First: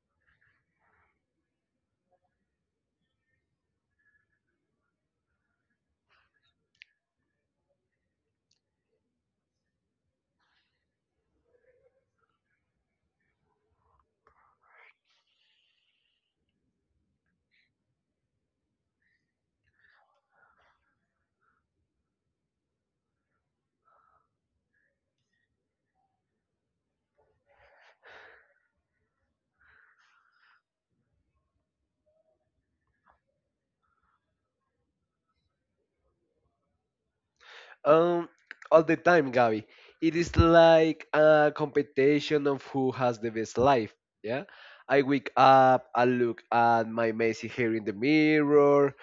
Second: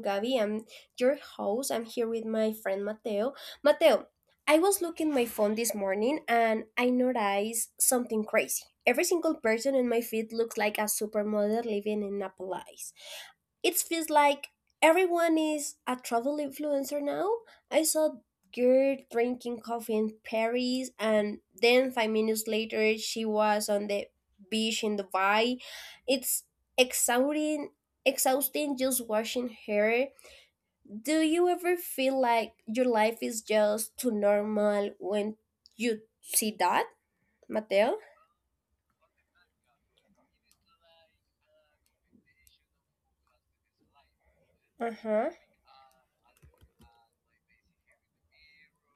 Gabi. I'm your host. I'm here with my friend Mateo. Mateo, I was looking my phone this morning and I noticed something crazy. Every single person in my feed looks like a supermodel living in a palace. It feels like everyone is a travel influencer now. I saw girl drinking coffee in Paris, and then 5 minutes later, she was on the beach in Dubai. It's exhausting. Exhausting just watching her. Do you ever feel like your life is just too normal when you see that, Mateo? Um, all the time, Gabby. It is like a competition of who has the best life. Yeah. Uh I wake huh. up, I look at my messy hair in the mirror.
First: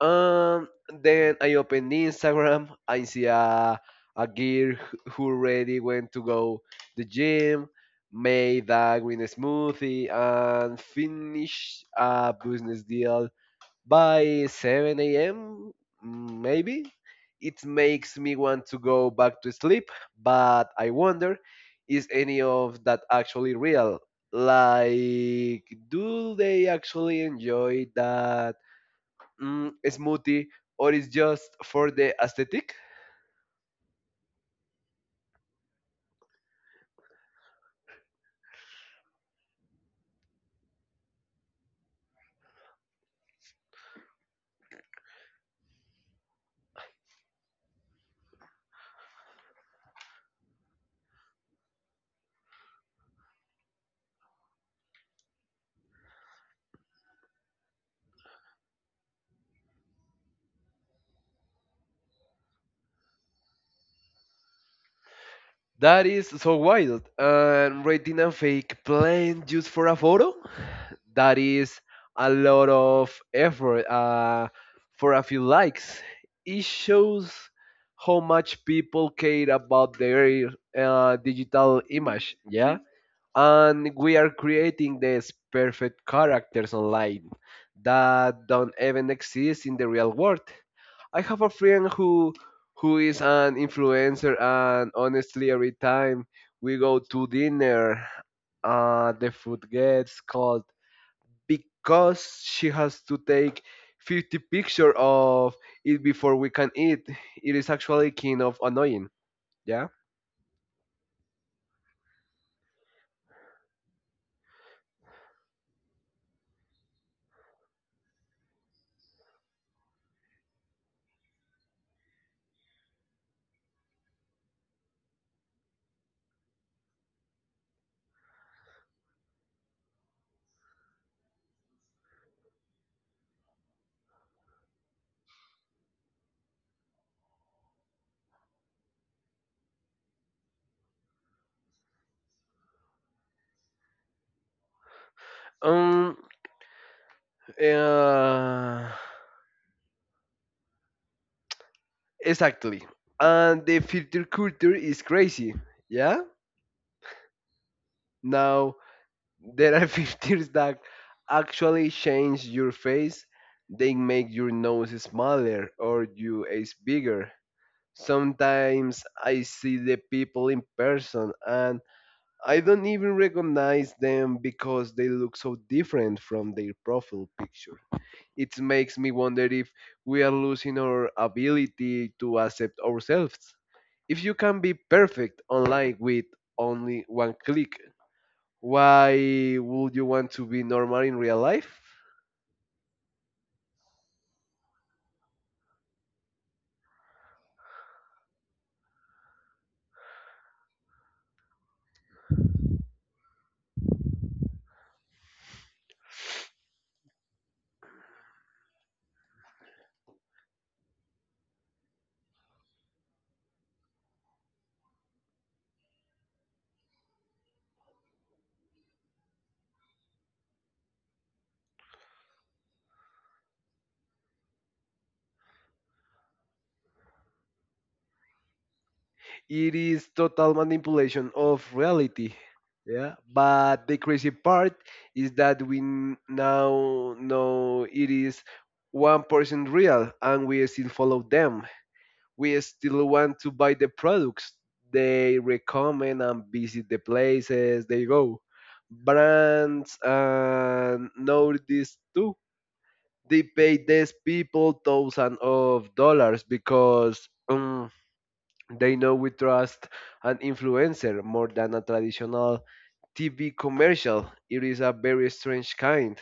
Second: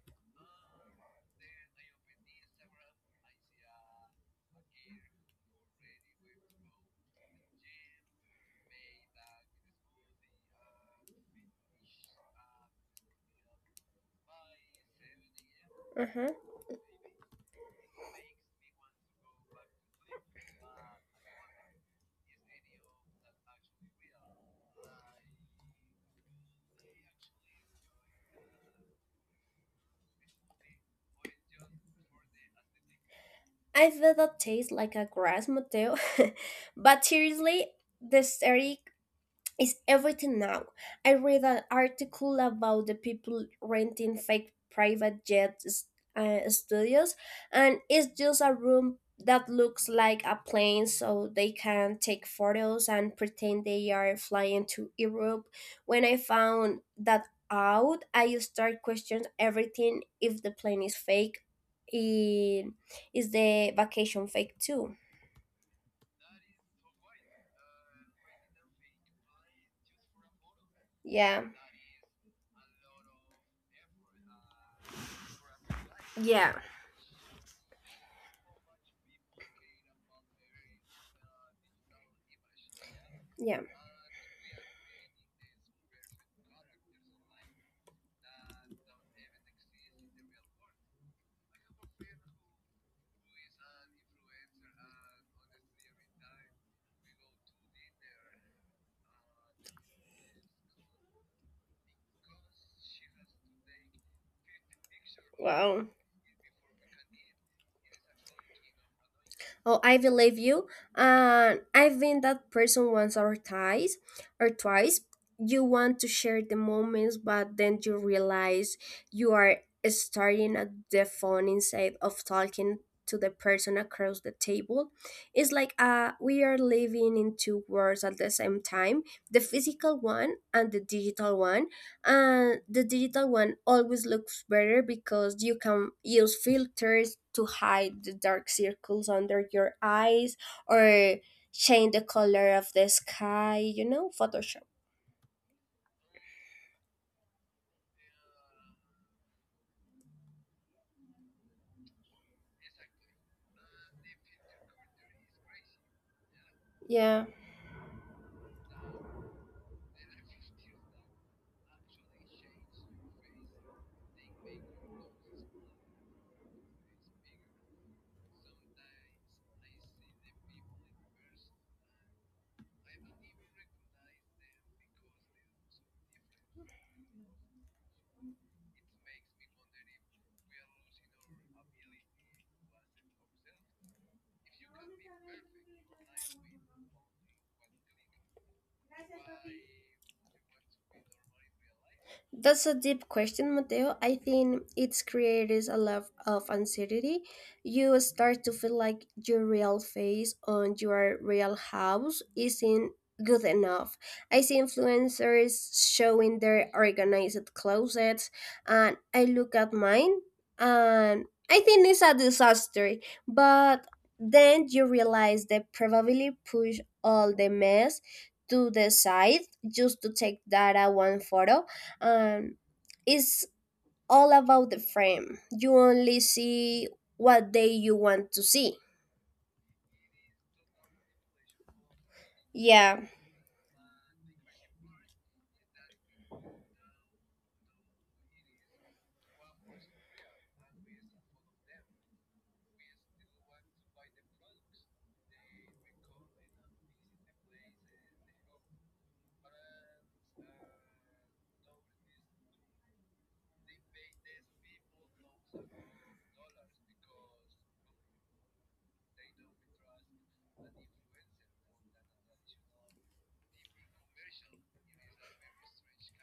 Um, then I open Instagram. I see a girl who already went to go the gym, made a green smoothie, and finished a business deal by 7 a.m., Uh huh. maybe. It makes me want to go back to sleep, but I wonder, is any of that actually real? Like, do they actually enjoy that smoothie, or is just for the aesthetic? I bet that tastes like a grass motel. But seriously, the story is everything now. I read an article about the people renting fake private studios, and it's just a room that looks like a plane so they can take photos and pretend they are flying to Europe. When I found that out, I start questioning everything. If the plane is fake, i- is the vacation fake too? That is so wild. And rating a fake plane just for a photo? That Yeah, is a lot of effort for a few likes. yeah, It shows how much people care about their digital image, yeah? yeah. And we are creating these perfect characters online that don't even exist in the real world. I have a friend who is an influencer, and honestly every time we go to dinner, the food gets cold because she has to take 50 picture of Wow. it before we can eat. It is actually kind of annoying. Oh, Yeah. I believe you. And I've been that person once or twice. You want to share the moments, but then you realize you are staring at the phone instead of talking to the person across the table. It's like we are living in two worlds at the same time, the physical one and the digital one, and the digital one always looks better because you can use filters to hide the dark circles under your eyes or change the color of the sky, you know, photoshop. Um. Uh, exactly. And the filter culture is crazy. Yeah. Yeah. Now there are filters that actually change your face. They make your nose smaller or your eyes bigger. Sometimes I see the people in person and I don't even recognize them because they look so different from their profile picture. It makes me wonder if we are losing our ability to accept ourselves. If you can be perfect online with only one click, why would you want to be normal in real life? That's a deep question, Mateo. I think its creates a level of anxiety. You start to feel like your real face on your real house isn't good enough. I see influencers showing their organized closets, and I look at mine, and I think it's a disaster. But then you realize they probably push all the mess to the side just to take that one photo. um, it's all about the frame. You only see what day you want to see. It is total manipulation of reality. Yeah, Yeah, but the crazy part is that now know it is 1% real, and we still follow them. We still want to buy the products they recommend and visit the places they go. Brands and know this too. They pay these people thousands of dollars because they know we trust an influencer more than a traditional TV commercial. It is a very strange kind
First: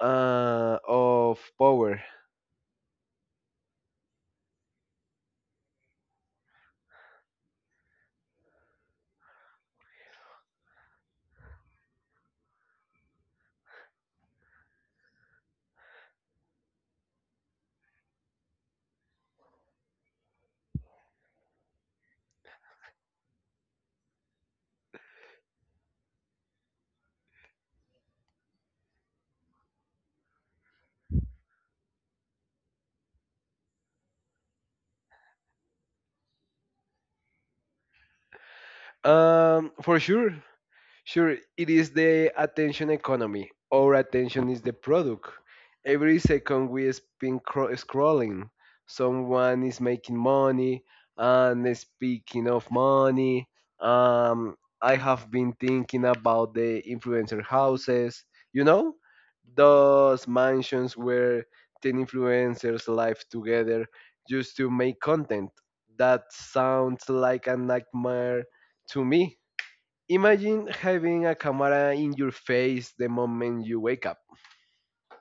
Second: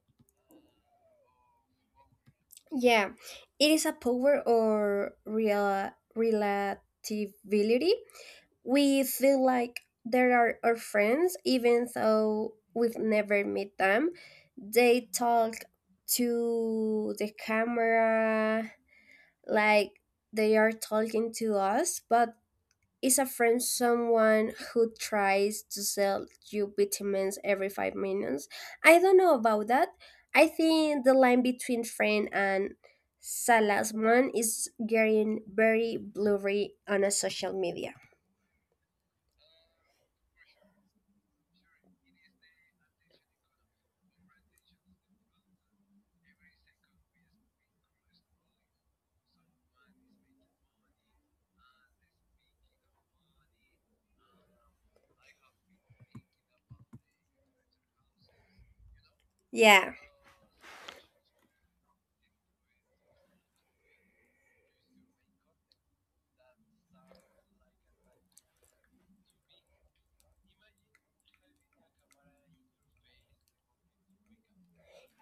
of power. yeah. It is a power or real relativity. We feel like there are our friends, even though we've never met them. They talk to the camera like they are talking to us, but is a friend someone who tries to sell you vitamins every 5 minutes? I don't know about that. I think the line between friend and salesman is getting very blurry on a social media. Um, for sure, Sure, it is the attention economy. Our attention is the product. Every second we spend scrolling, someone is making money. And speaking of money, um, I have been thinking about the influencer houses. You know, Yeah. those mansions where 10 influencers live together just to make content. That sounds like a nightmare to me. Imagine having a camera in your face the moment you wake up.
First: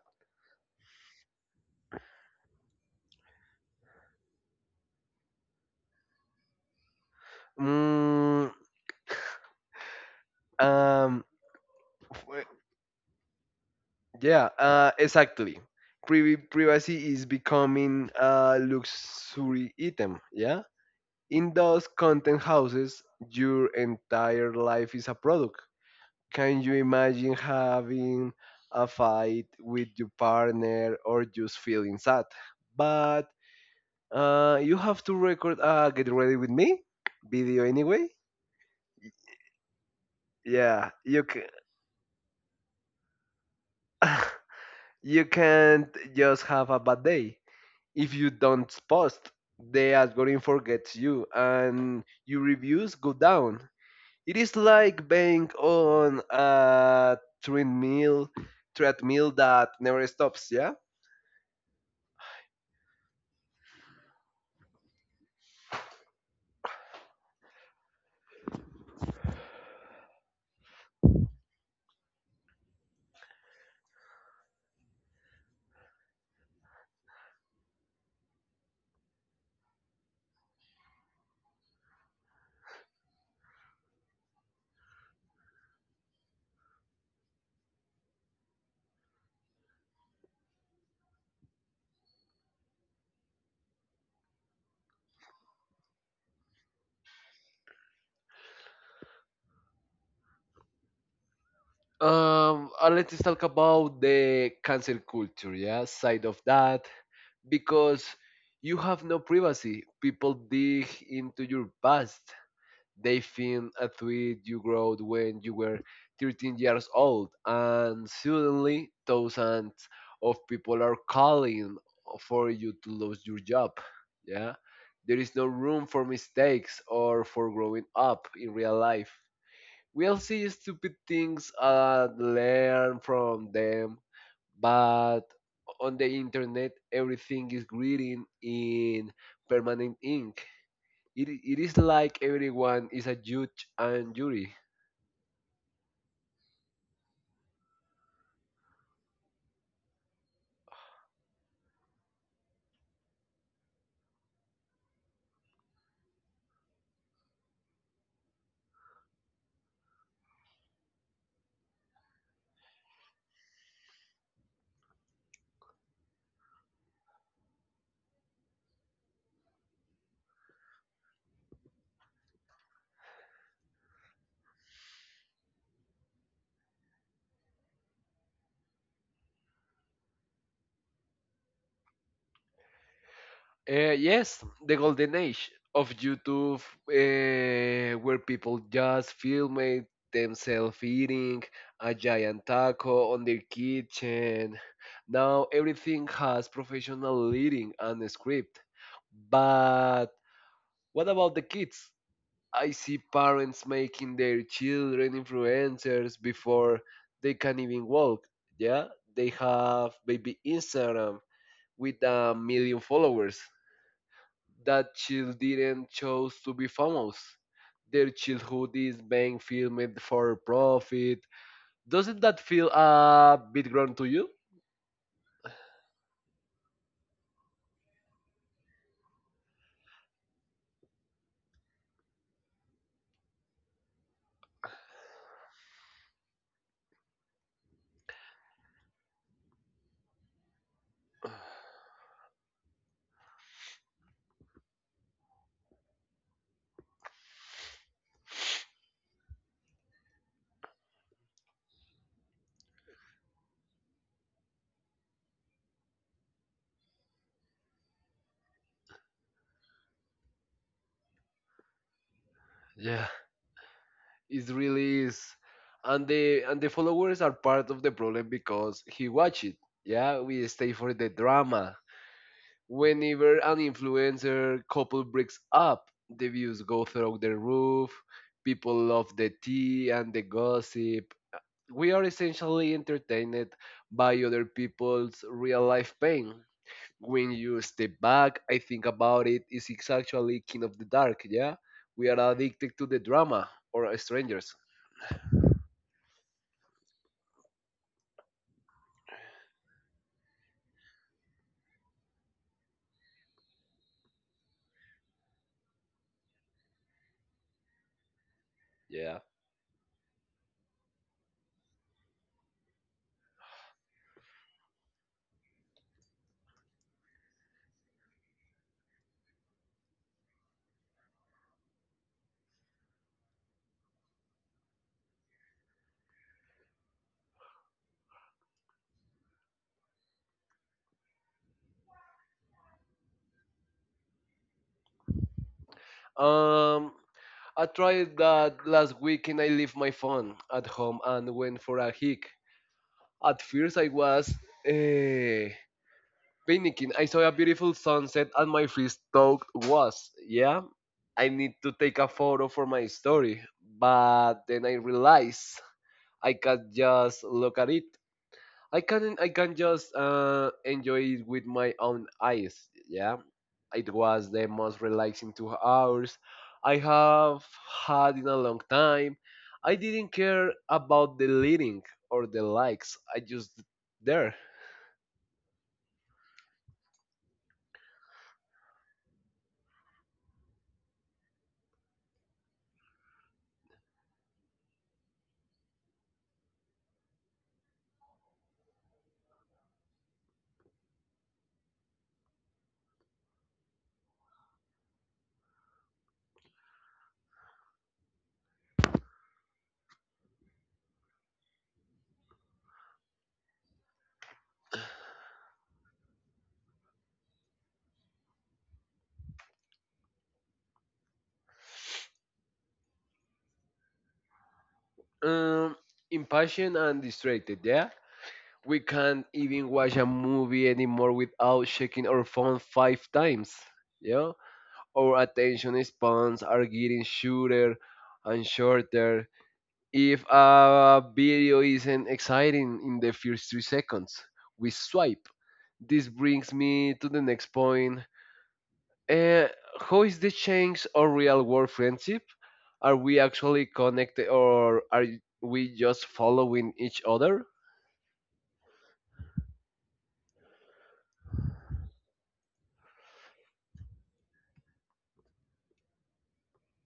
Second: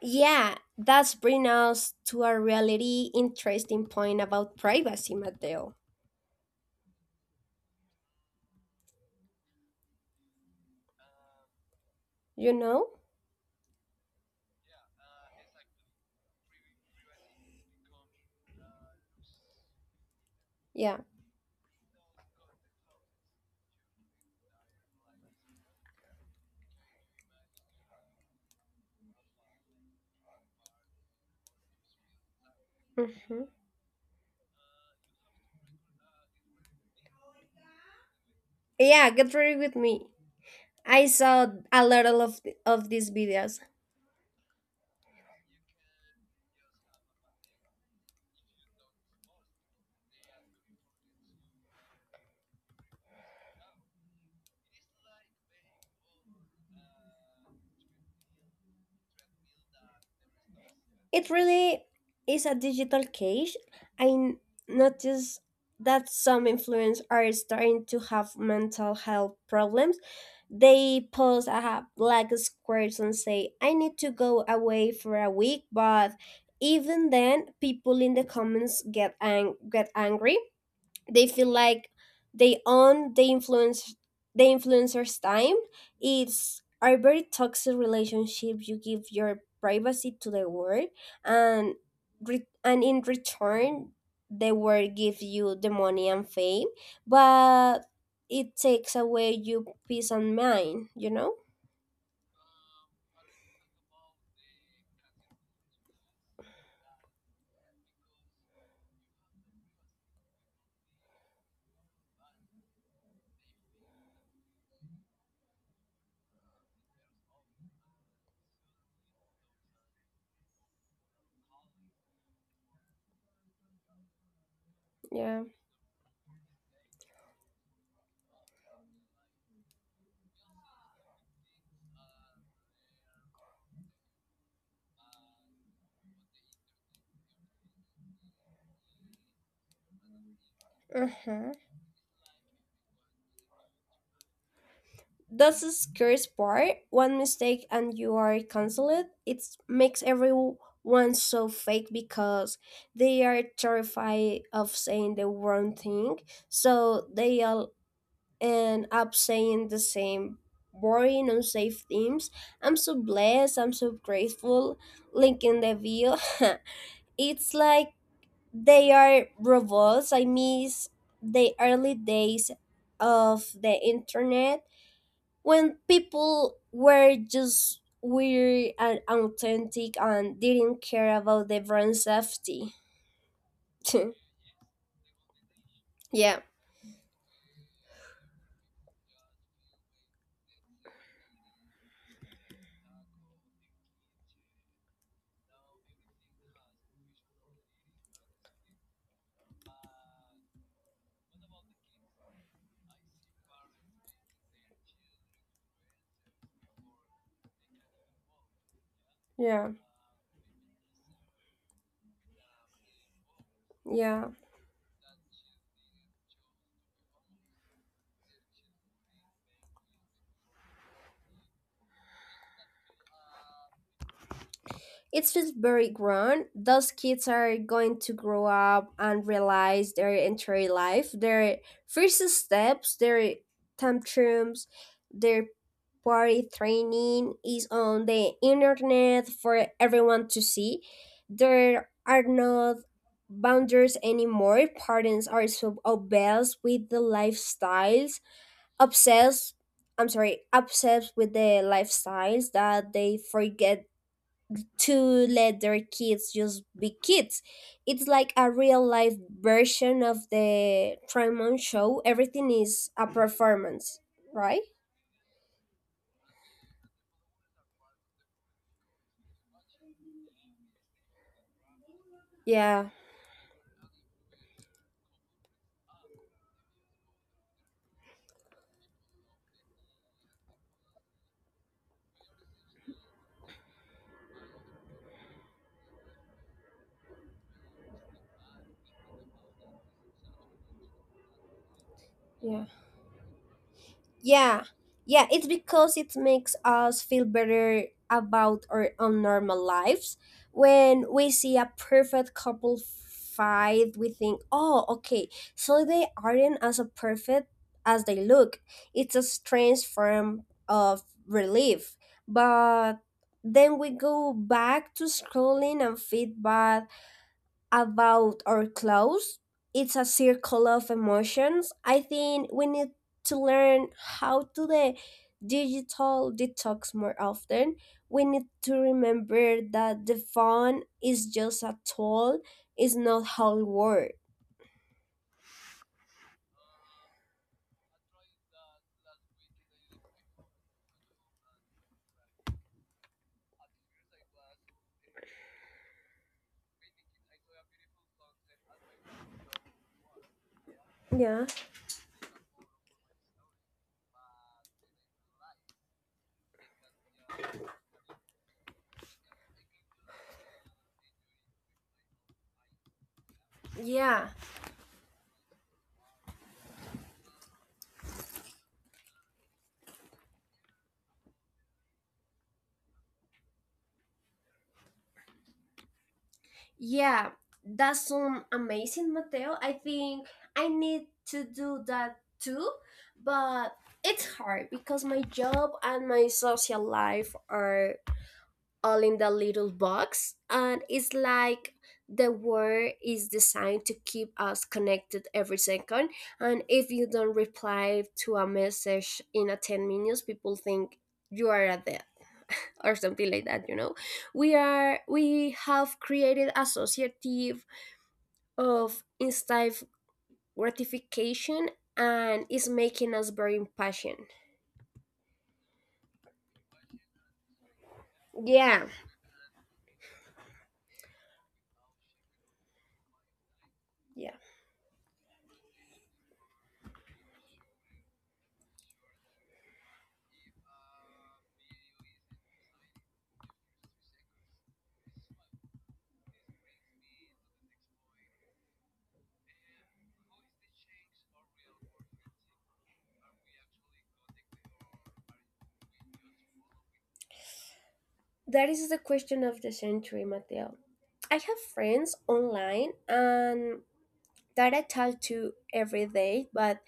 Yeah, that's bring us to a really interesting point about privacy, Mateo. Mm, um, w- You know? yeah, exactly. Privacy is becoming a luxury item. Yeah. Yeah. In those content houses, your entire life is a product. Can you imagine having a fight with your partner or just feeling sad? But Hmm. You have to record a Get Ready With Me video anyway? Yeah, get ready with me. Yeah, I you can saw a lot of these videos. you can't just have a bad day. If you don't post, the algorithm forgets you and your reviews go down. It is like being on a treadmill treadmill that never stops, yeah? It really is a digital cage. I n- notice that some influencers are starting to have mental health problems. They post a black squares and say, I need to go away for a week, but even then people in the comments get angry. They feel like they own the influencer's time. It's a very toxic relationship. You give your privacy to the world, and and in return the world gives you the money and fame, but it takes away your peace and mind, you know. And let's talk about the cancel culture, yeah, side of that. Because you have no privacy. People dig into your past. They filmed a tweet you wrote when you were 13 years old, and suddenly thousands of people are calling for you to lose your job. Yeah, there is Yeah. no room for mistakes or for growing up in real life. We'll see stupid things and learn from them, but on the internet, everything is written in permanent ink. It, i- Uh-huh. it is like everyone is a judge and jury. That's the scariest part. One mistake and you are cancelled. It makes everyone so fake because they are terrified of saying the wrong thing. So they all end up saying the same boring, unsafe themes. I'm so blessed. I'm so grateful. Link in the view. It's like they are robots. I miss the early days of the internet when people were just weary and authentic and didn't care about the brand safety. Yes, the golden age of Yeah, YouTube, where people just filmed themselves eating a giant taco on their kitchen. Now everything has professional leading and a script. But what about the kids? I see parents making their children influencers before they can even walk. Yeah, they yeah, have baby Instagram with a million followers. yeah. That child didn't chose to be famous. Their childhood is being filmed for profit. Doesn't that feel a bit wrong to you? It feels very grown. Those kids are going to grow up and realize their entire life, their first steps, their tantrums, their party training is on the internet for everyone to see. There are not boundaries anymore. Parents are so obsessed with the lifestyles, obsessed, obsessed with the lifestyles that they forget to let their kids just be kids. It's like a real life version of the Tremont show. Everything is a Yeah, performance, it right? really is. And the followers are part of the problem because he watch it. Yeah, we stay for the drama. Yeah. Whenever an influencer couple breaks up, the views go through the roof. People love the tea and the gossip. We are essentially entertained by other people's real life pain. When you step back, I think about it, is it's actually King of the Dark, yeah? We are addicted to the drama or strangers. Yeah, yeah, it's because it makes us feel better about our own normal lives. When we see a perfect couple fight, we think, oh, okay, so they aren't as perfect as they look. It's Yeah. a strange form of relief. But then we go back to scrolling and feedback about our clothes. It's a circle of emotions. I think we need to learn how to the digital detox more often. We need to remember that the phone is just a tool, it's not whole world. Um, I tried that last weekend. I left my phone at home and went for a hike. At first, I was eh, panicking. I saw a beautiful sunset, and my first thought was, yeah, I Yeah. need to take a photo for my story. But then I realized I can't just look at it. I can just enjoy it with my own eyes. Yeah, it Yeah. was the most relaxing 2 hours I have had in a long time. I didn't care about the leading or the likes. I just there. Yeah. That's some amazing Mateo. I think I need to do that too, but it's hard because my job and my social life are all in the little box, and it's like the word is designed to keep us connected every second, and if you don't reply to a message in a 10 minutes people think you are a dead, or something like that, you know. We have created associative of instant gratification, and it's making us very impatient. um, Impatient and distracted. Yeah, we Yeah, can't even watch a movie anymore without checking our phone five times. yeah. Yeah, our attention spans are getting shorter and shorter. If a video isn't exciting in the first 3 seconds, we swipe. This brings me to the next point: uh, how is the change of real world friendship? Are we actually connected or are we just following each other? That is the question of the century, Mateo. I have friends online and that I talk to every day, but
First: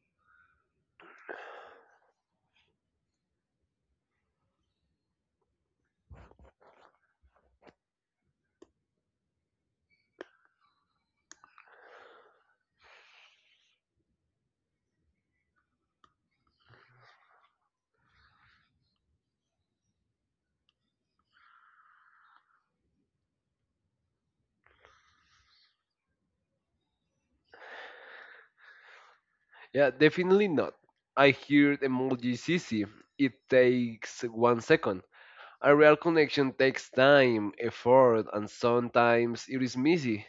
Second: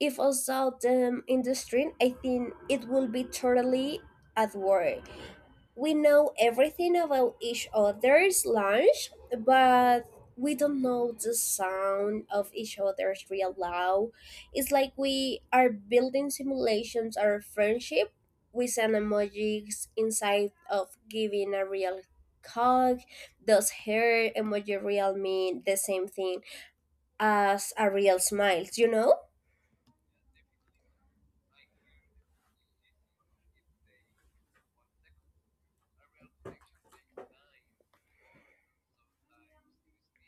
if I saw them in the street, I think it will be totally at work. We know everything about each other's lunch, but we don't know the sound of each other's real loud. It's like we are building simulations of friendship with an emojis inside of giving a real hug. Does her emoji real mean the same thing as a real smile? You know? Yeah, definitely not. I hear emoji CC. It takes one second. A real connection takes time, effort, and sometimes it is messy.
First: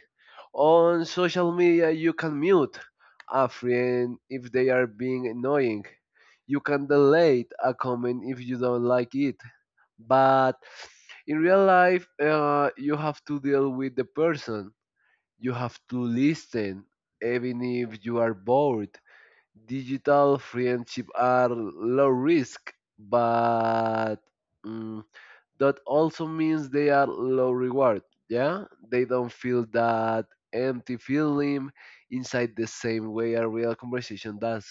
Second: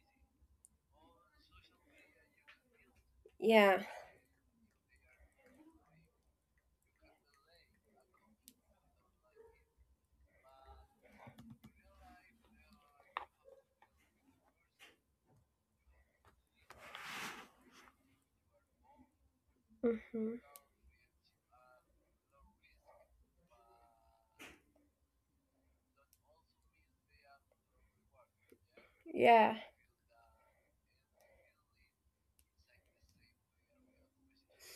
On social media, you can mute a Yeah. friend if they are being annoying. You can delete a comment if you don't like it, but in real life, you have to deal with the person. You have to listen even if you are bored. Hmm. Digital friendship are low risk, but mm, that also means they are low reward, yeah. They don't Yeah. feel that empty feeling inside the same way a real conversation does.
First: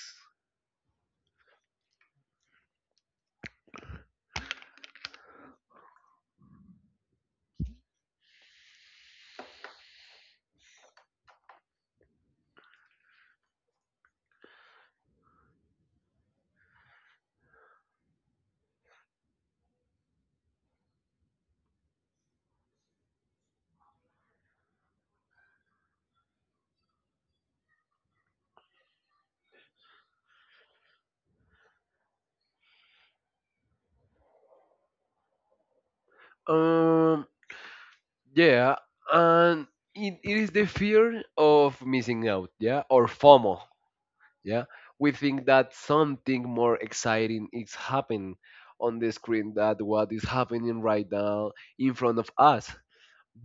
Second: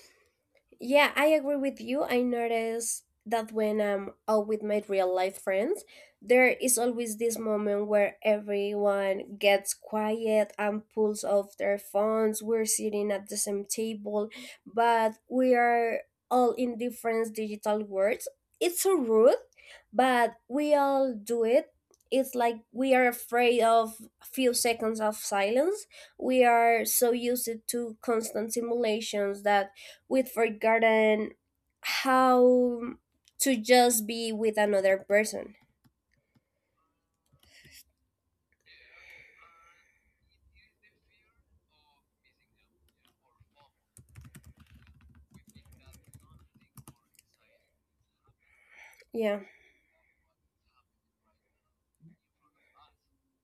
Yeah, I agree with you. I notice that when I'm out with my real life friends, there is always this moment where everyone gets quiet and pulls off their phones. We're sitting at the same table, but we are all in different digital worlds. It's so rude, but we all do it. It's like we are afraid of a few seconds of silence. We are so used to constant simulations that we've forgotten how to just be with another person. Um, Yeah, and it is the fear of missing out, yeah, or FOMO, yeah. We think that something more exciting is happening on the Yeah. screen that what is happening right now in front of us.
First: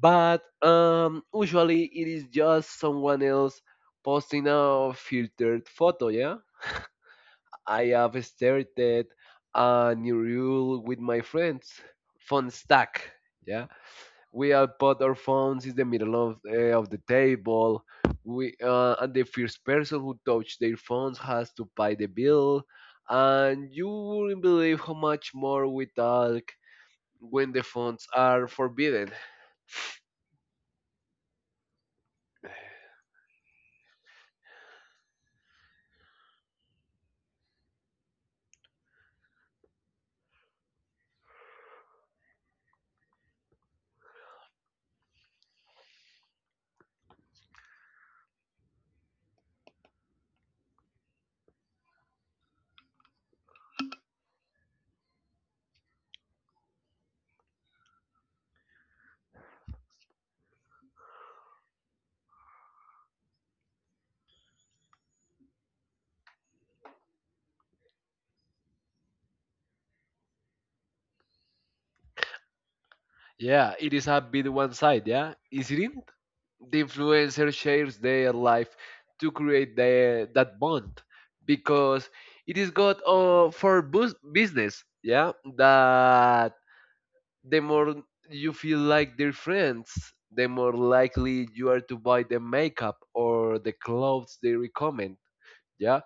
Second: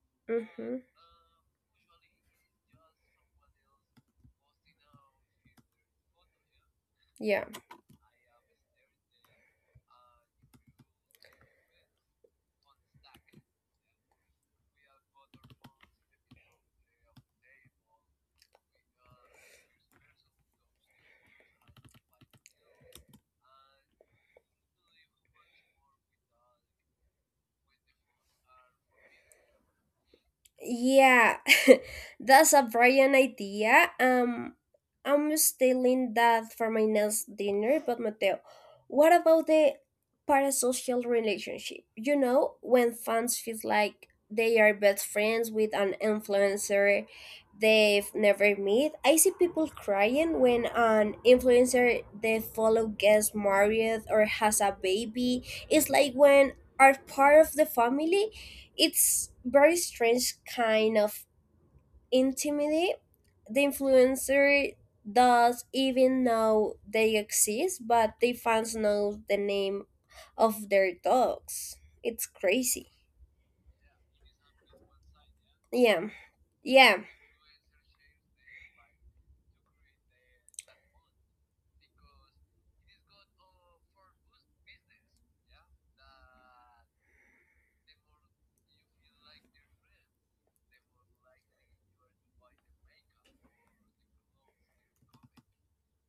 But Mm-hmm. Usually it is just someone else posting a filtered photo, yeah. Yeah. I have started a new rule with my friends, fun stack, yeah, we all put our phones in the middle of the table. We and the first person who touched their phones has to pay the bill. And you wouldn't believe how much more we talk when the phones are forbidden. Yeah, that's a brilliant idea. I'm stealing that for my next dinner. But Mateo, what about the parasocial relationship? You know, when fans feel like they are best friends with an influencer they've never met. I see people crying when an influencer they follow gets married or has a baby. It's like when are part of the family. It's very strange kind of intimacy. The influencer does even know they exist, but the fans know the name of their dogs. It's crazy. Yeah, it is a bit one side. Yeah, is it? Isn't? Yeah, The yeah, influencer shares their life to create the, that bond because it is good for business. Yeah, that the more you feel like their friends, the more likely you are to buy the makeup or the clothes they recommend. Yeah,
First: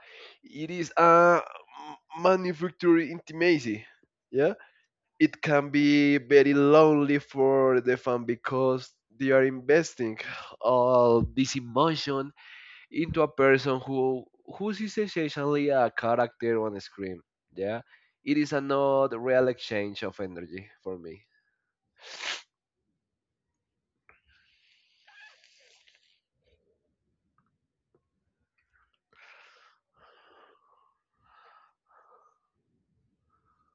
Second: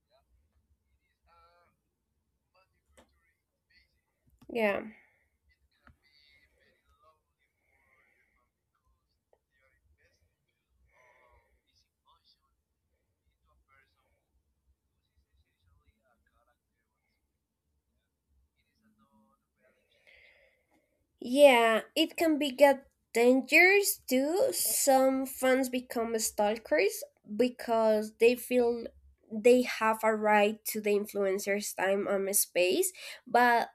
it is a manufacturer intimacy. Yeah, yeah, it can be very lonely for the fan because they are investing all this emotion into a person who is essentially a character on a screen. Yeah, it is a not real exchange of energy for me. yeah. It can be get dangerous too. Some fans become stalkers because they feel they have a right to the influencer's time and space, but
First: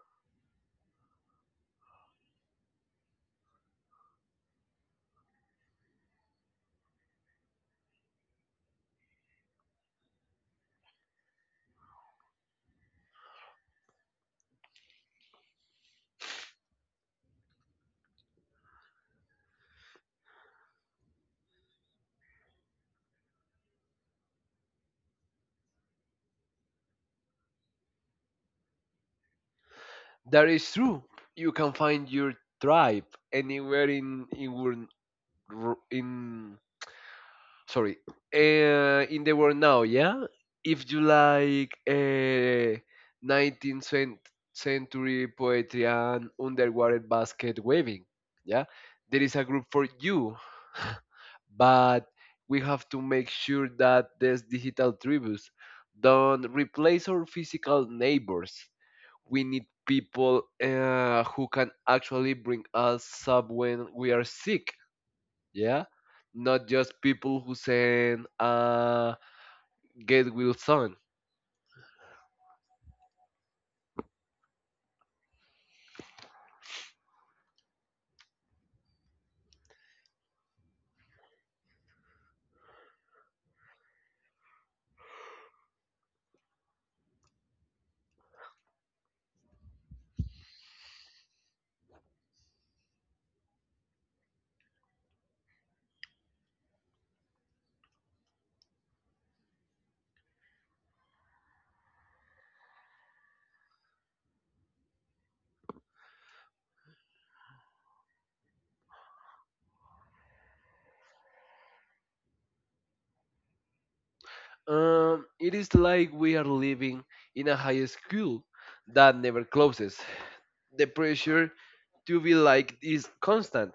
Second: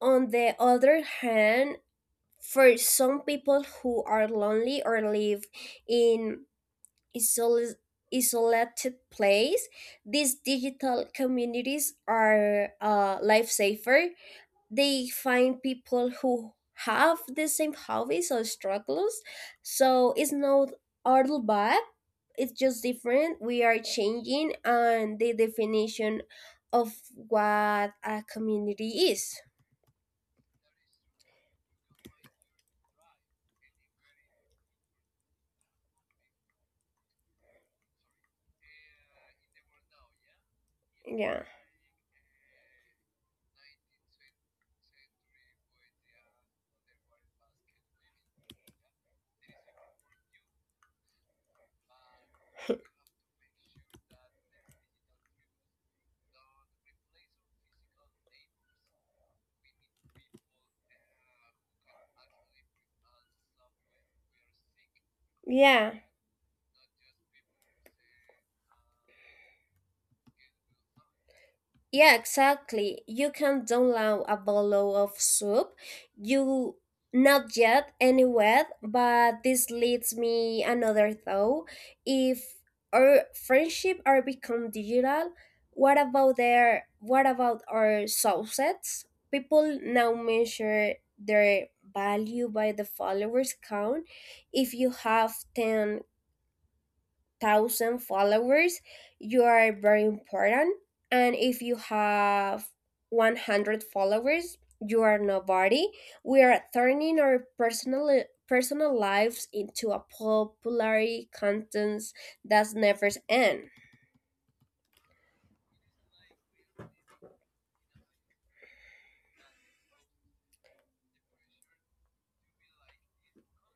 on the other hand, for some people who are lonely or live in isol- isolated place, these digital communities are a lifesaver. They find people who have the same hobbies or struggles, so it's not all bad. It's just different. We are changing, and the definition of what a community is. That is true. You can find your tribe anywhere in wor- r- in sorry in the world now. Yeah, if you Yeah. like 19th century poetry and underwater basket weaving, yeah, there is a group for you. But we have to make sure that these digital tributes don't replace our physical neighbors. We need people who can actually bring us up when we are sick, yeah, Yeah. not just people who send get wilson. Yeah, exactly. You can download a bottle of soup. You not yet anywhere, but this leads me another thought. If our friendship are become digital, what about their what about our subsets? People now measure their value by the followers count. If you have 10,000 followers, you are very important. And if you have 100 followers, you are nobody. We are turning our personal lives into a popular contents that never end. It is like we are living in a high school that never closes. The pressure to be like is constant,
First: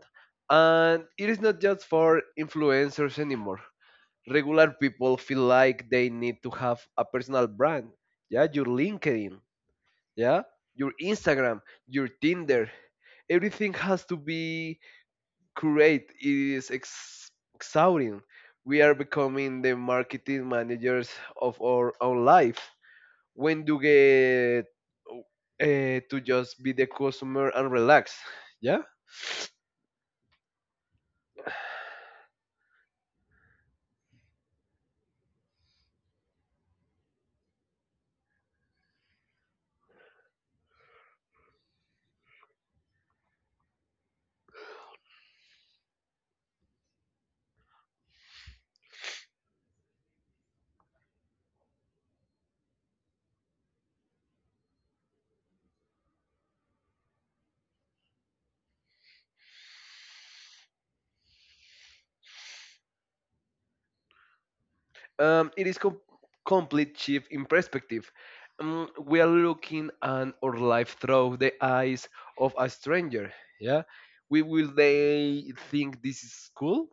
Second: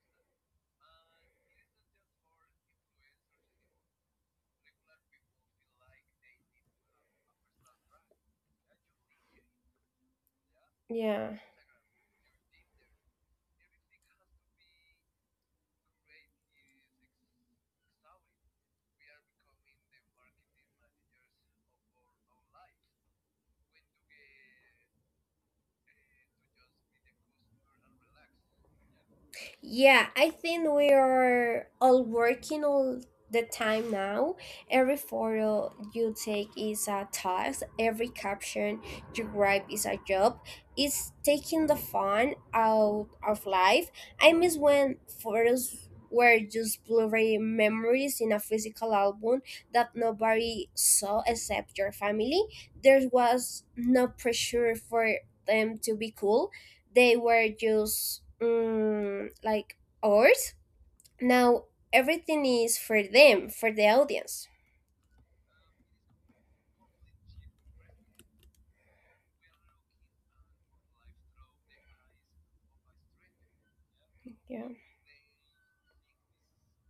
and it is not just for influencers anymore. Regular people feel like they need to have a personal brand, yeah. Your LinkedIn, yeah, your Yeah. Instagram, your Tinder. Everything has to be curate. It is exhausting. We are becoming the marketing managers of our own life. When do get to just be the customer and relax, yeah? Yeah, I think we are all working all the time now. Every photo you take is a task, every caption you write is a job. It's taking the fun out of life. I miss when photos were just blurry memories in a physical album that nobody saw except your family. There was no pressure for them to be cool, they were just like ours. Now everything is for them, for the audience. It is complete shift in perspective. We are looking at our life through the eyes of a stranger, yeah. We Yeah. will they think this is cool,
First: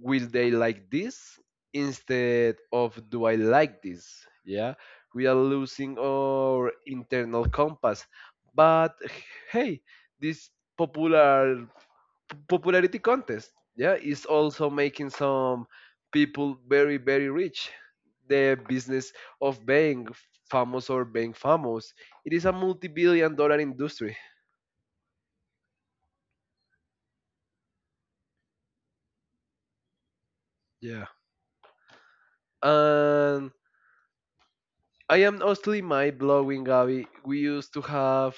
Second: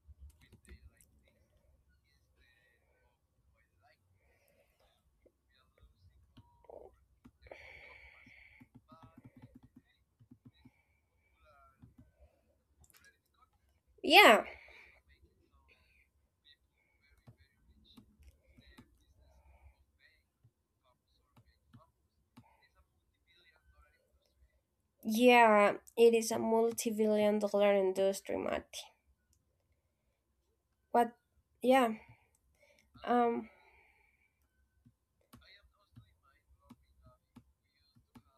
will they like this, instead of do I like this? Yeah, we are losing our internal compass. But hey, this popular popularity contest, yeah, is Yeah. also making some people very very rich. The business of being famous or being famous, it is a multi-billion-dollar industry. Yeah. It is a multi billion-dollar industry, Marty. Yeah, What? Yeah. Um. and I am honestly mind blowing, Gabby. We used to have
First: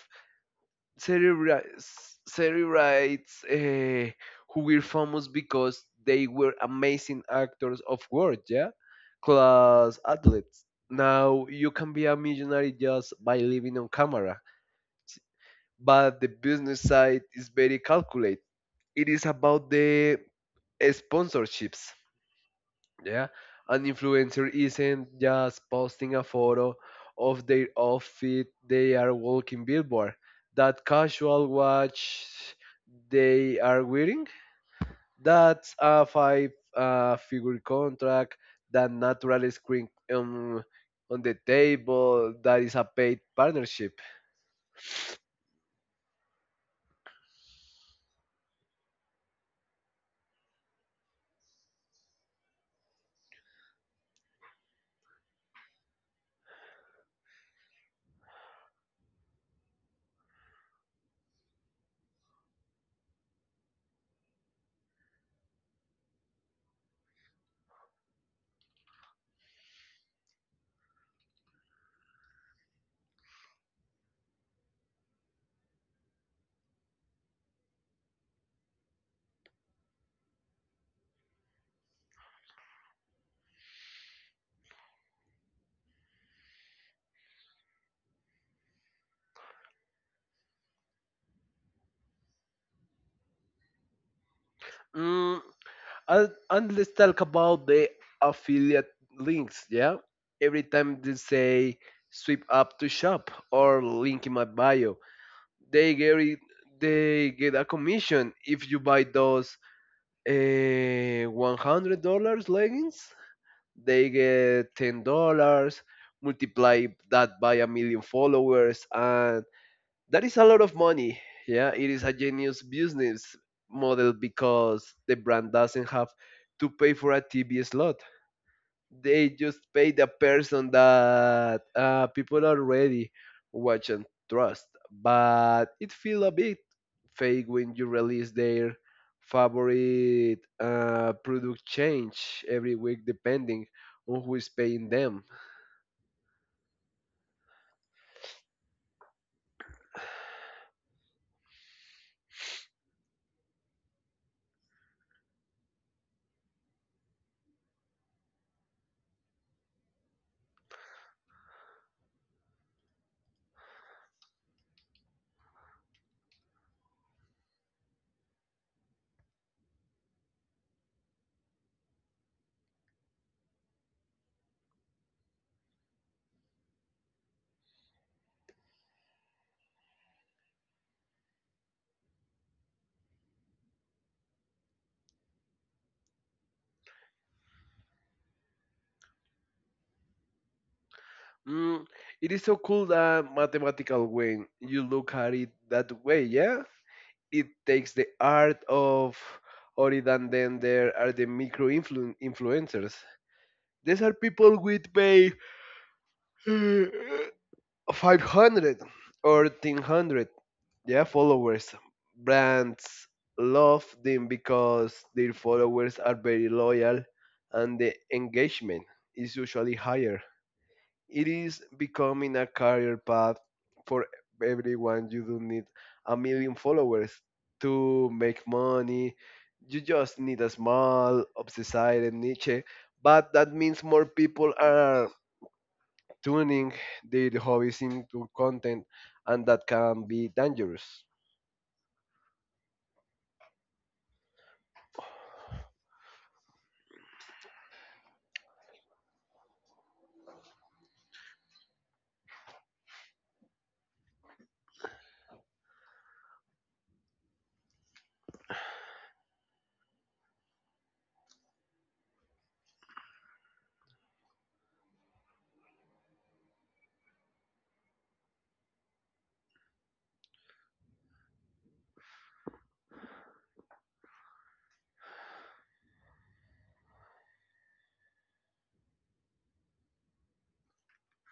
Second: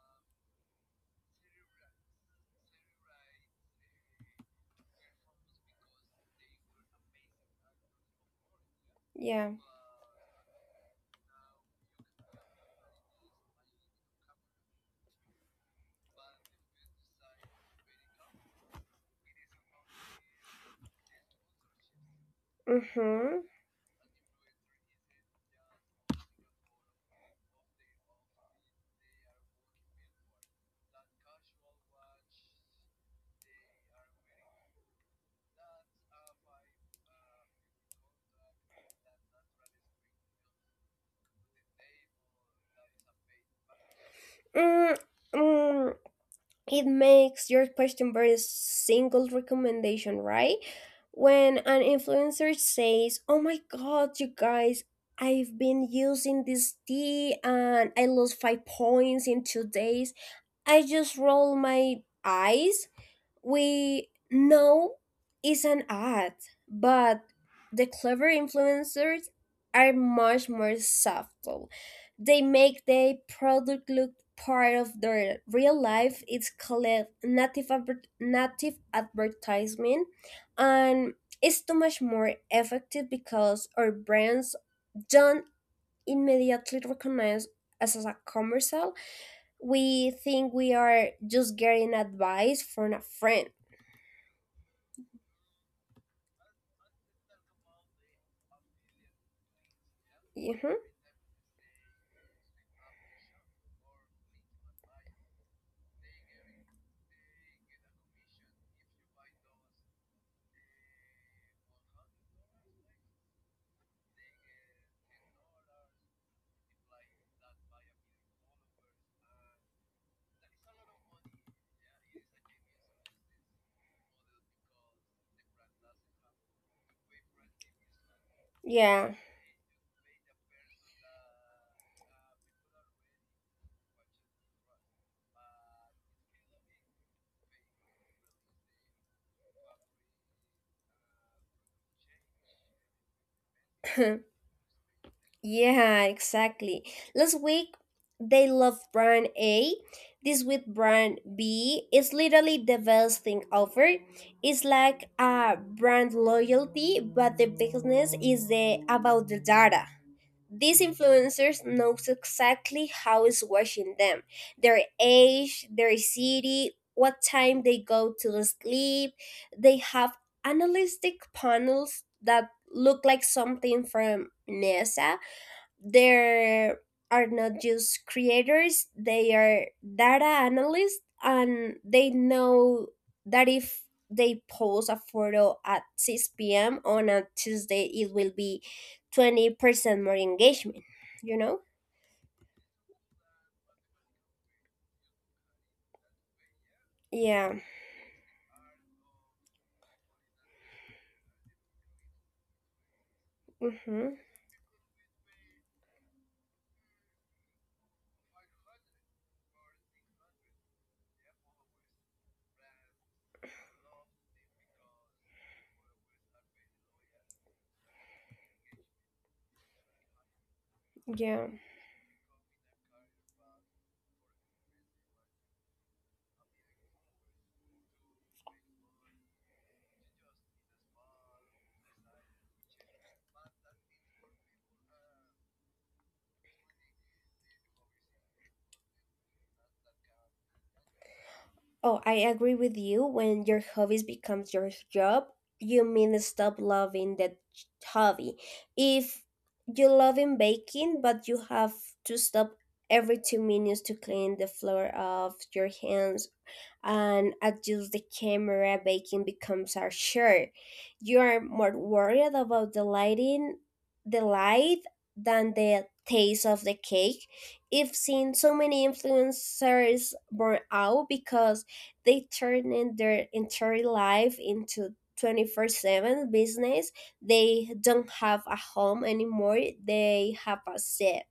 celebrities who were famous because they were amazing actors of world, yeah, Yeah. class athletes. Now you can be a millionaire just by living on camera, but the business side is very calculated. It is about the sponsorships. Mm Yeah. hmm. An influencer isn't just posting a photo of their outfit, they are walking billboard. That casual watch they are wearing, that's a five figure contract, that natural screen on the table, that is a paid partnership. Mm, mm. It makes your question very single recommendation, right? When an influencer says, Oh my god, you guys, I've been using this tea and I lost 5 points in 2 days, I just roll my eyes. We know it's an ad, but the clever influencers are much more subtle. They make their product look part of their real life. It's called native advertisement, and it's too much more effective because our brands don't immediately recognize us as a commercial. We think we are just getting advice from a friend. Mm, and let's talk about the affiliate links, yeah. Every Mhm. time they say sweep up to shop or link in my bio, they get it- they get a commission. If you buy those $100 leggings, they get $10. Multiply that by a million followers, and that is a lot of money. Yeah, it is a genius business model because the brand doesn't have to pay for a TV slot. Yeah. They just pay the person that people already watch and trust. But it feels a bit fake when you release their favorite product change every week, depending on who is paying them. Yeah, exactly. Last week they loved brand A. This week brand B is literally the best thing offered. It's like a brand loyalty, but the business is the about the data. These influencers knows exactly how is watching them, their age, their city, what time they go to sleep. They have analytic panels that look like something from NASA. There are not just creators, they are data analysts, and they know that if they post a photo at 6 p.m on a Tuesday it will be 20% more engagement you know Mm, it is so cool that mathematical when you look at it that way, yeah? It yeah. takes the art of or it. And then there are the influencers. These Mm-hmm. are people with pay 500 or 1,300, yeah, followers. Brands love them because their followers are very loyal and the engagement is usually higher. It Yeah. is becoming a career path for everyone. You don't need a million followers to make money. You just need a small, obsessed niche. But that means more people are tuning their hobbies into content, and that can be dangerous. Oh, I agree with you. When your hobbies becomes your job, you mean stop loving that hobby. If you love in baking, but you have to stop every 2 minutes to clean the floor of your hands and adjust the camera, baking becomes our chore. You are more worried about the lighting, the light, than the taste of the cake. I've seen so many influencers burn out because they turn in their entire life into 24/7 business. They don't have a home anymore. They have a set.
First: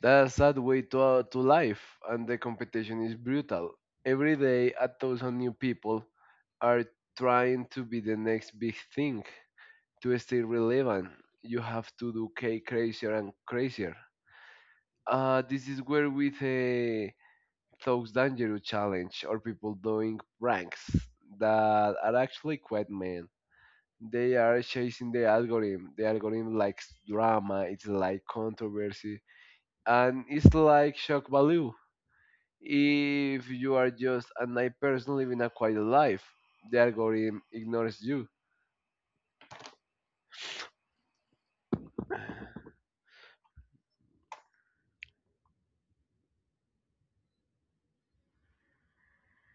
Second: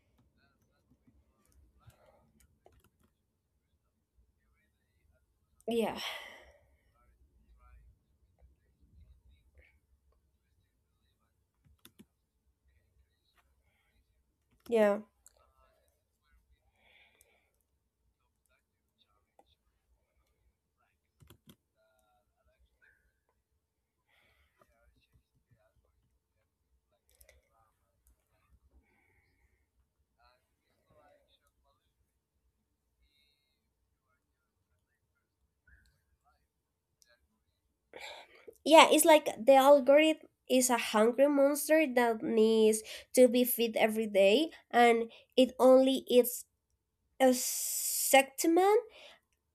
That's that way to life, and the competition is brutal. Every day, a thousand new Yeah. people are trying to be the next big thing. To stay relevant, you have to do K crazier and crazier. Yeah. This is where with a Thoughts Dangerous challenge or people doing pranks that are actually quite mean. They are chasing the algorithm. The algorithm likes drama, it's like controversy, and it's like shock value. If you are just a nice person living a quiet life, the algorithm ignores you. Yeah, it's like the algorithm is a hungry monster that needs to be fed every day and it only eats a segment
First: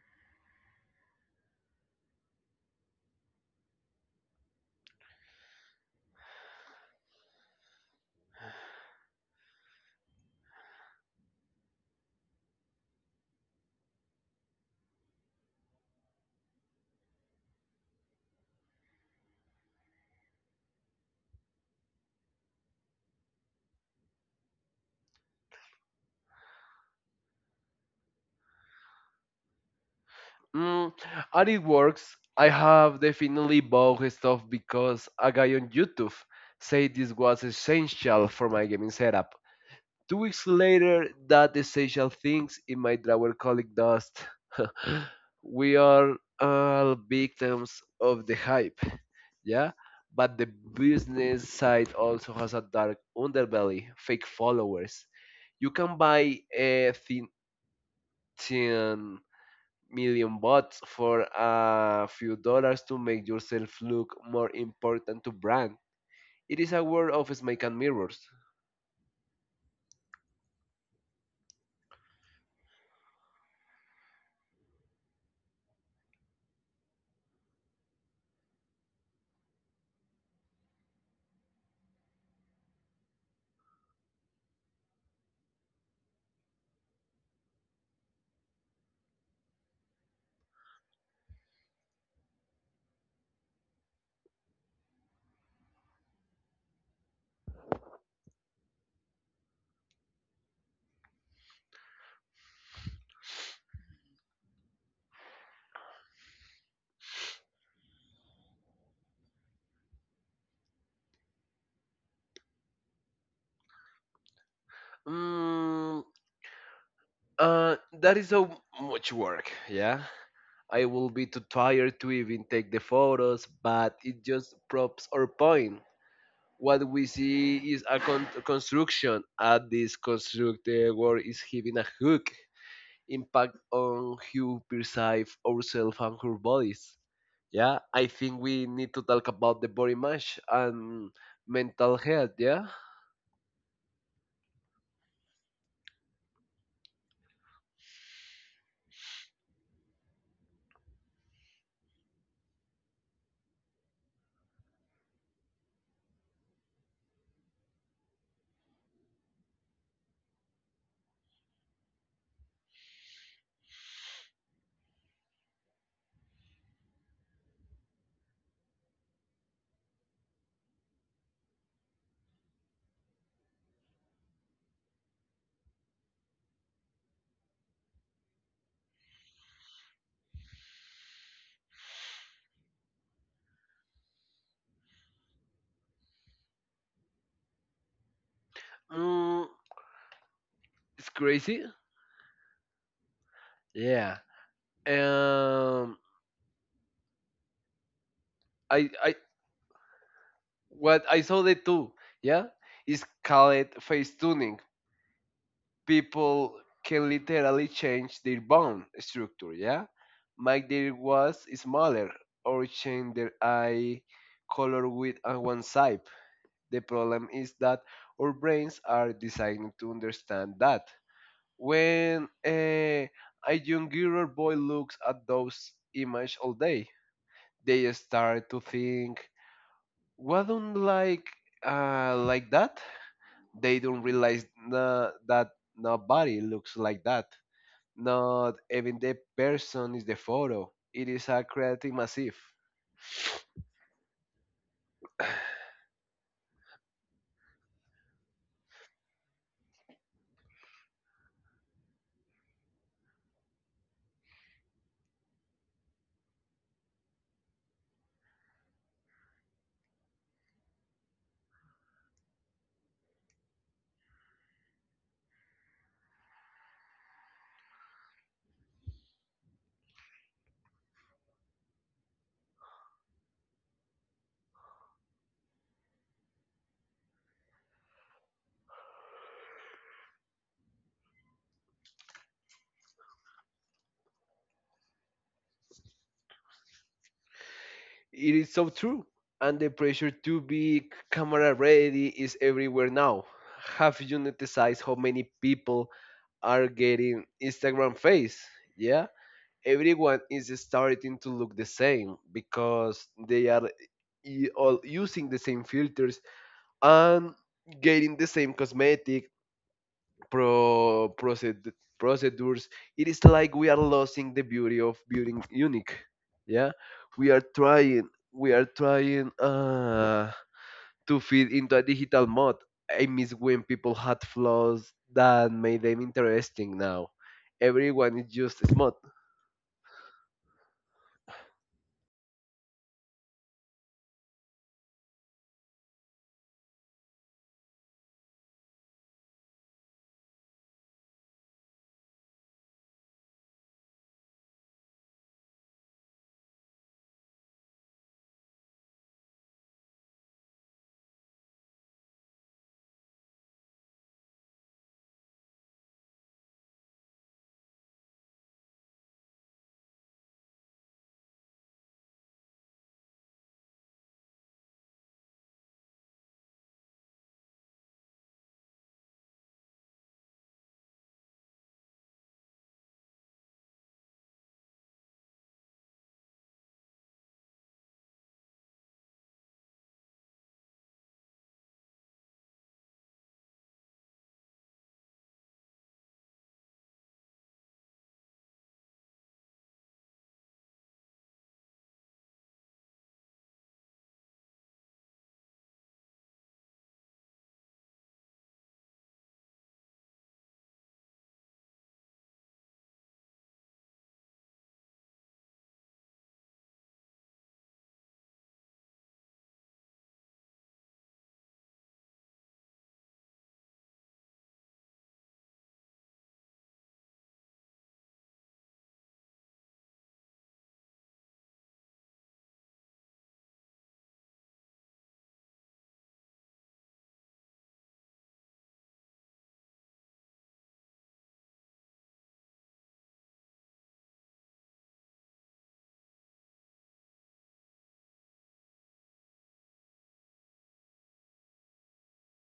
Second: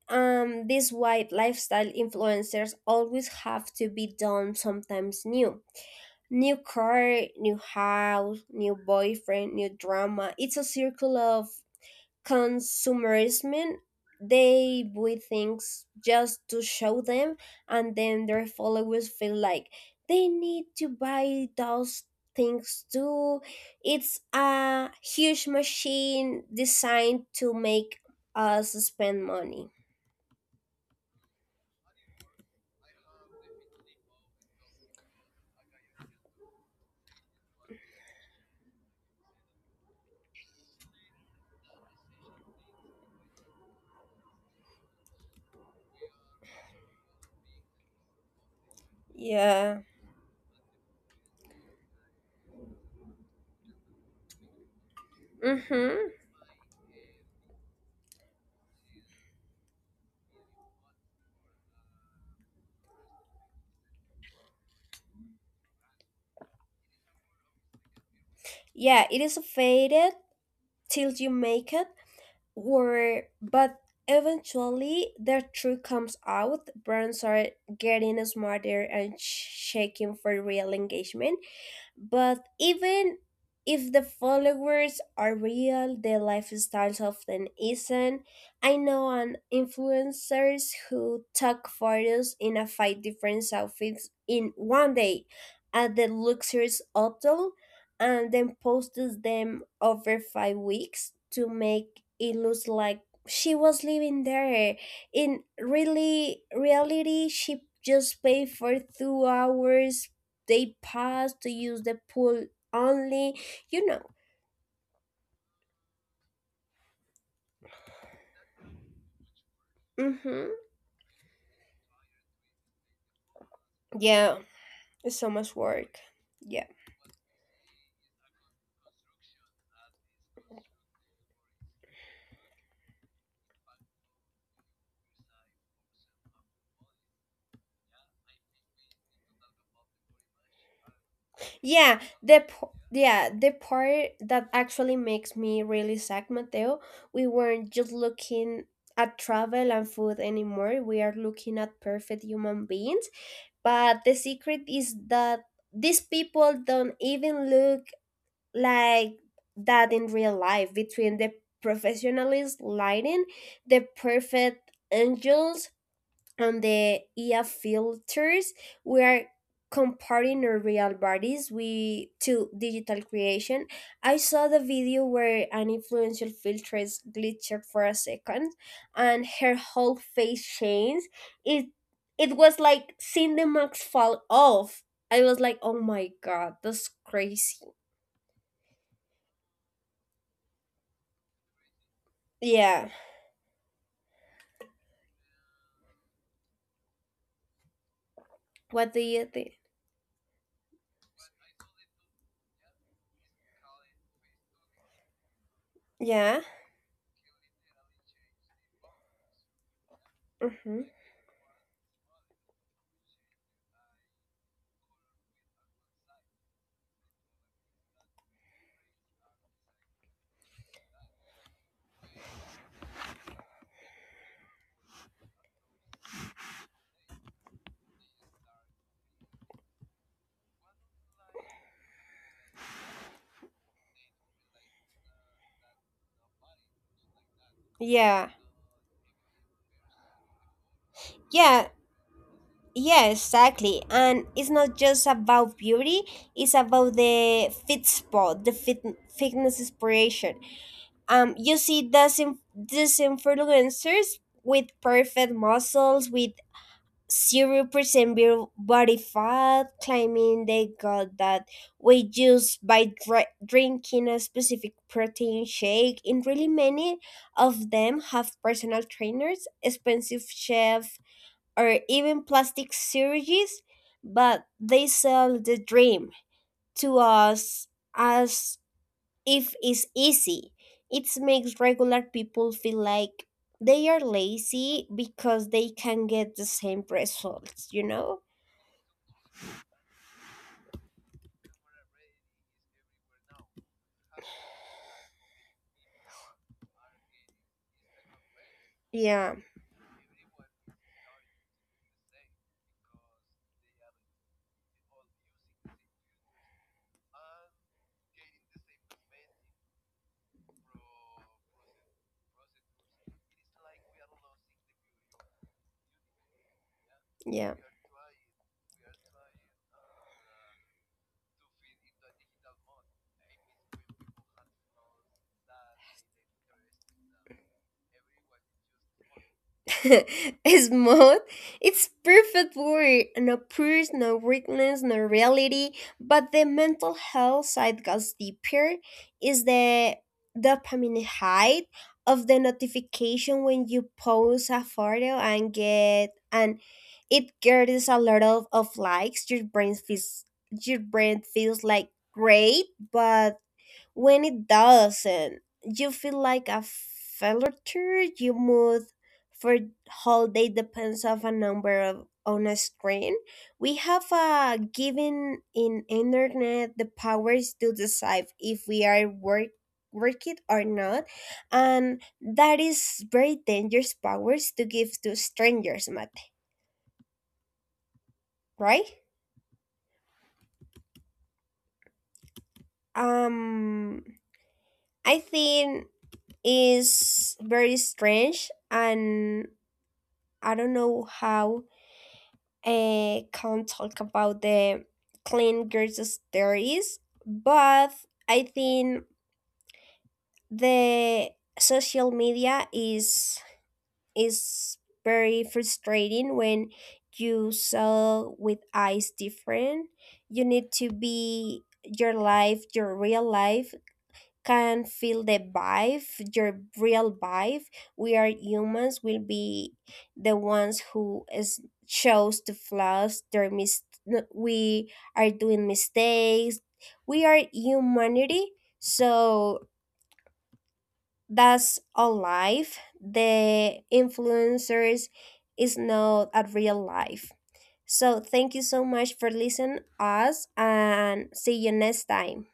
um These white lifestyle influencers always have to be done sometimes new. New car, new house, new boyfriend, new drama. It's a circle of consumerism. They buy things just to show them, and then their followers feel like they need to buy those things too. It's a huge machine designed to make us spend money. Mm, and it works. I have definitely bought his stuff because a guy on YouTube said this was essential for my gaming setup. Two weeks later, that essential things in my drawer collected dust. We are all victims of the hype, yeah? Yeah. But the business side also has a dark underbelly, fake followers. You can Mm-hmm. buy a thin million bots for a few dollars to make yourself look more important to brand. It is a world of smoke and mirrors. Yeah, it is a faded till you make it. Or, but eventually their truth comes out. Brands are getting smarter and shaking for real engagement. But even if the followers are real, the lifestyles often isn't. I know an influencers who took photos in a five different outfits in one day at the luxurious hotel and then posted them over 5 weeks to make it look like she was living there. In really reality, she just paid for 2 hours they pass to use the pool only you know Mm, uh, that is so much work, yeah. hmm. I will be too tired to even take the photos, but it Yeah, just props it's our so much point. work. Yeah. What we see is a construction, and this constructed world is having a hook impact on how we perceive ourselves and our bodies. Yeah, I think we need to talk about the body image and mental Yeah, health. Yeah. The part that actually makes me really sad, Mateo. We weren't just looking at travel and food anymore, we are looking at perfect human beings, but the secret is that these people don't even look like that in real life, between the professionalist lighting, the perfect angles, and the EA filters. We are comparing our real bodies we to digital creation. I saw the video where an influential filters glitched for a second and her whole face changed. It it was like seeing the mask fall off. I was like, oh my god, that's crazy. Mm, it's crazy. Yeah. Yeah, um, I, What do I, you think? what I saw the two. Yeah, is called face tuning. Yeah. People can literally change their bone structure. Yeah, make Mm-hmm. their was smaller or change their eye color with on one side. The problem is that our brains are designed to understand that. When a younger boy looks at those images all day, they start to think, "Why don't like that?" They don't realize that nobody looks like that. Yeah. Not even the person is the photo. It is a Yeah. creative massive. Yeah, exactly. And it's not just about beauty, it's about the fit spot, the fit, fitness inspiration. You see these, these influencers with perfect muscles, with 0% beer body fat, claiming they got that weight just by drinking a specific protein shake. And really, many of them have personal trainers, expensive chefs, or even plastic surgeries, but they sell the dream to us as if it's easy. It makes regular people feel like they are lazy because they can get the same results, you know? It is so true. And the pressure to be camera ready is everywhere now. Have you noticed how many people are getting Instagram face? Yeah. Yeah, Everyone is starting to look the same because they are all using the same filters and getting the same cosmetic pro proced- procedures. It is like we are losing the beauty of being unique, yeah. we are yeah. trying we are trying uh to fit into a digital mode. I miss when people had flaws that made them interesting. Now everyone is just smart. Smooth. It's perfect word. No purse, no weakness, no reality. But the mental health side goes deeper. Is the dopamine high of the notification when you post a photo and get and it gets a lot of likes. Your brain feels like great, but when it doesn't, you feel like a failure. You mood for whole day depends of a number of on a screen. We have a given in internet the powers to decide if we are work it or not, and that is very dangerous powers to give to strangers, mate. Right. um I think is very strange, and I don't know how, can talk about the clean girls stories, but I think the social media is very frustrating when you saw with eyes different. You need to be your life, your real life can feel the vibe, your real vibe. We are humans, will be the ones who is chose to flaws, their no, we are doing mistakes. We are humanity, so that's all life. The influencers is not a real life. So thank you so much for listening us and see you next time.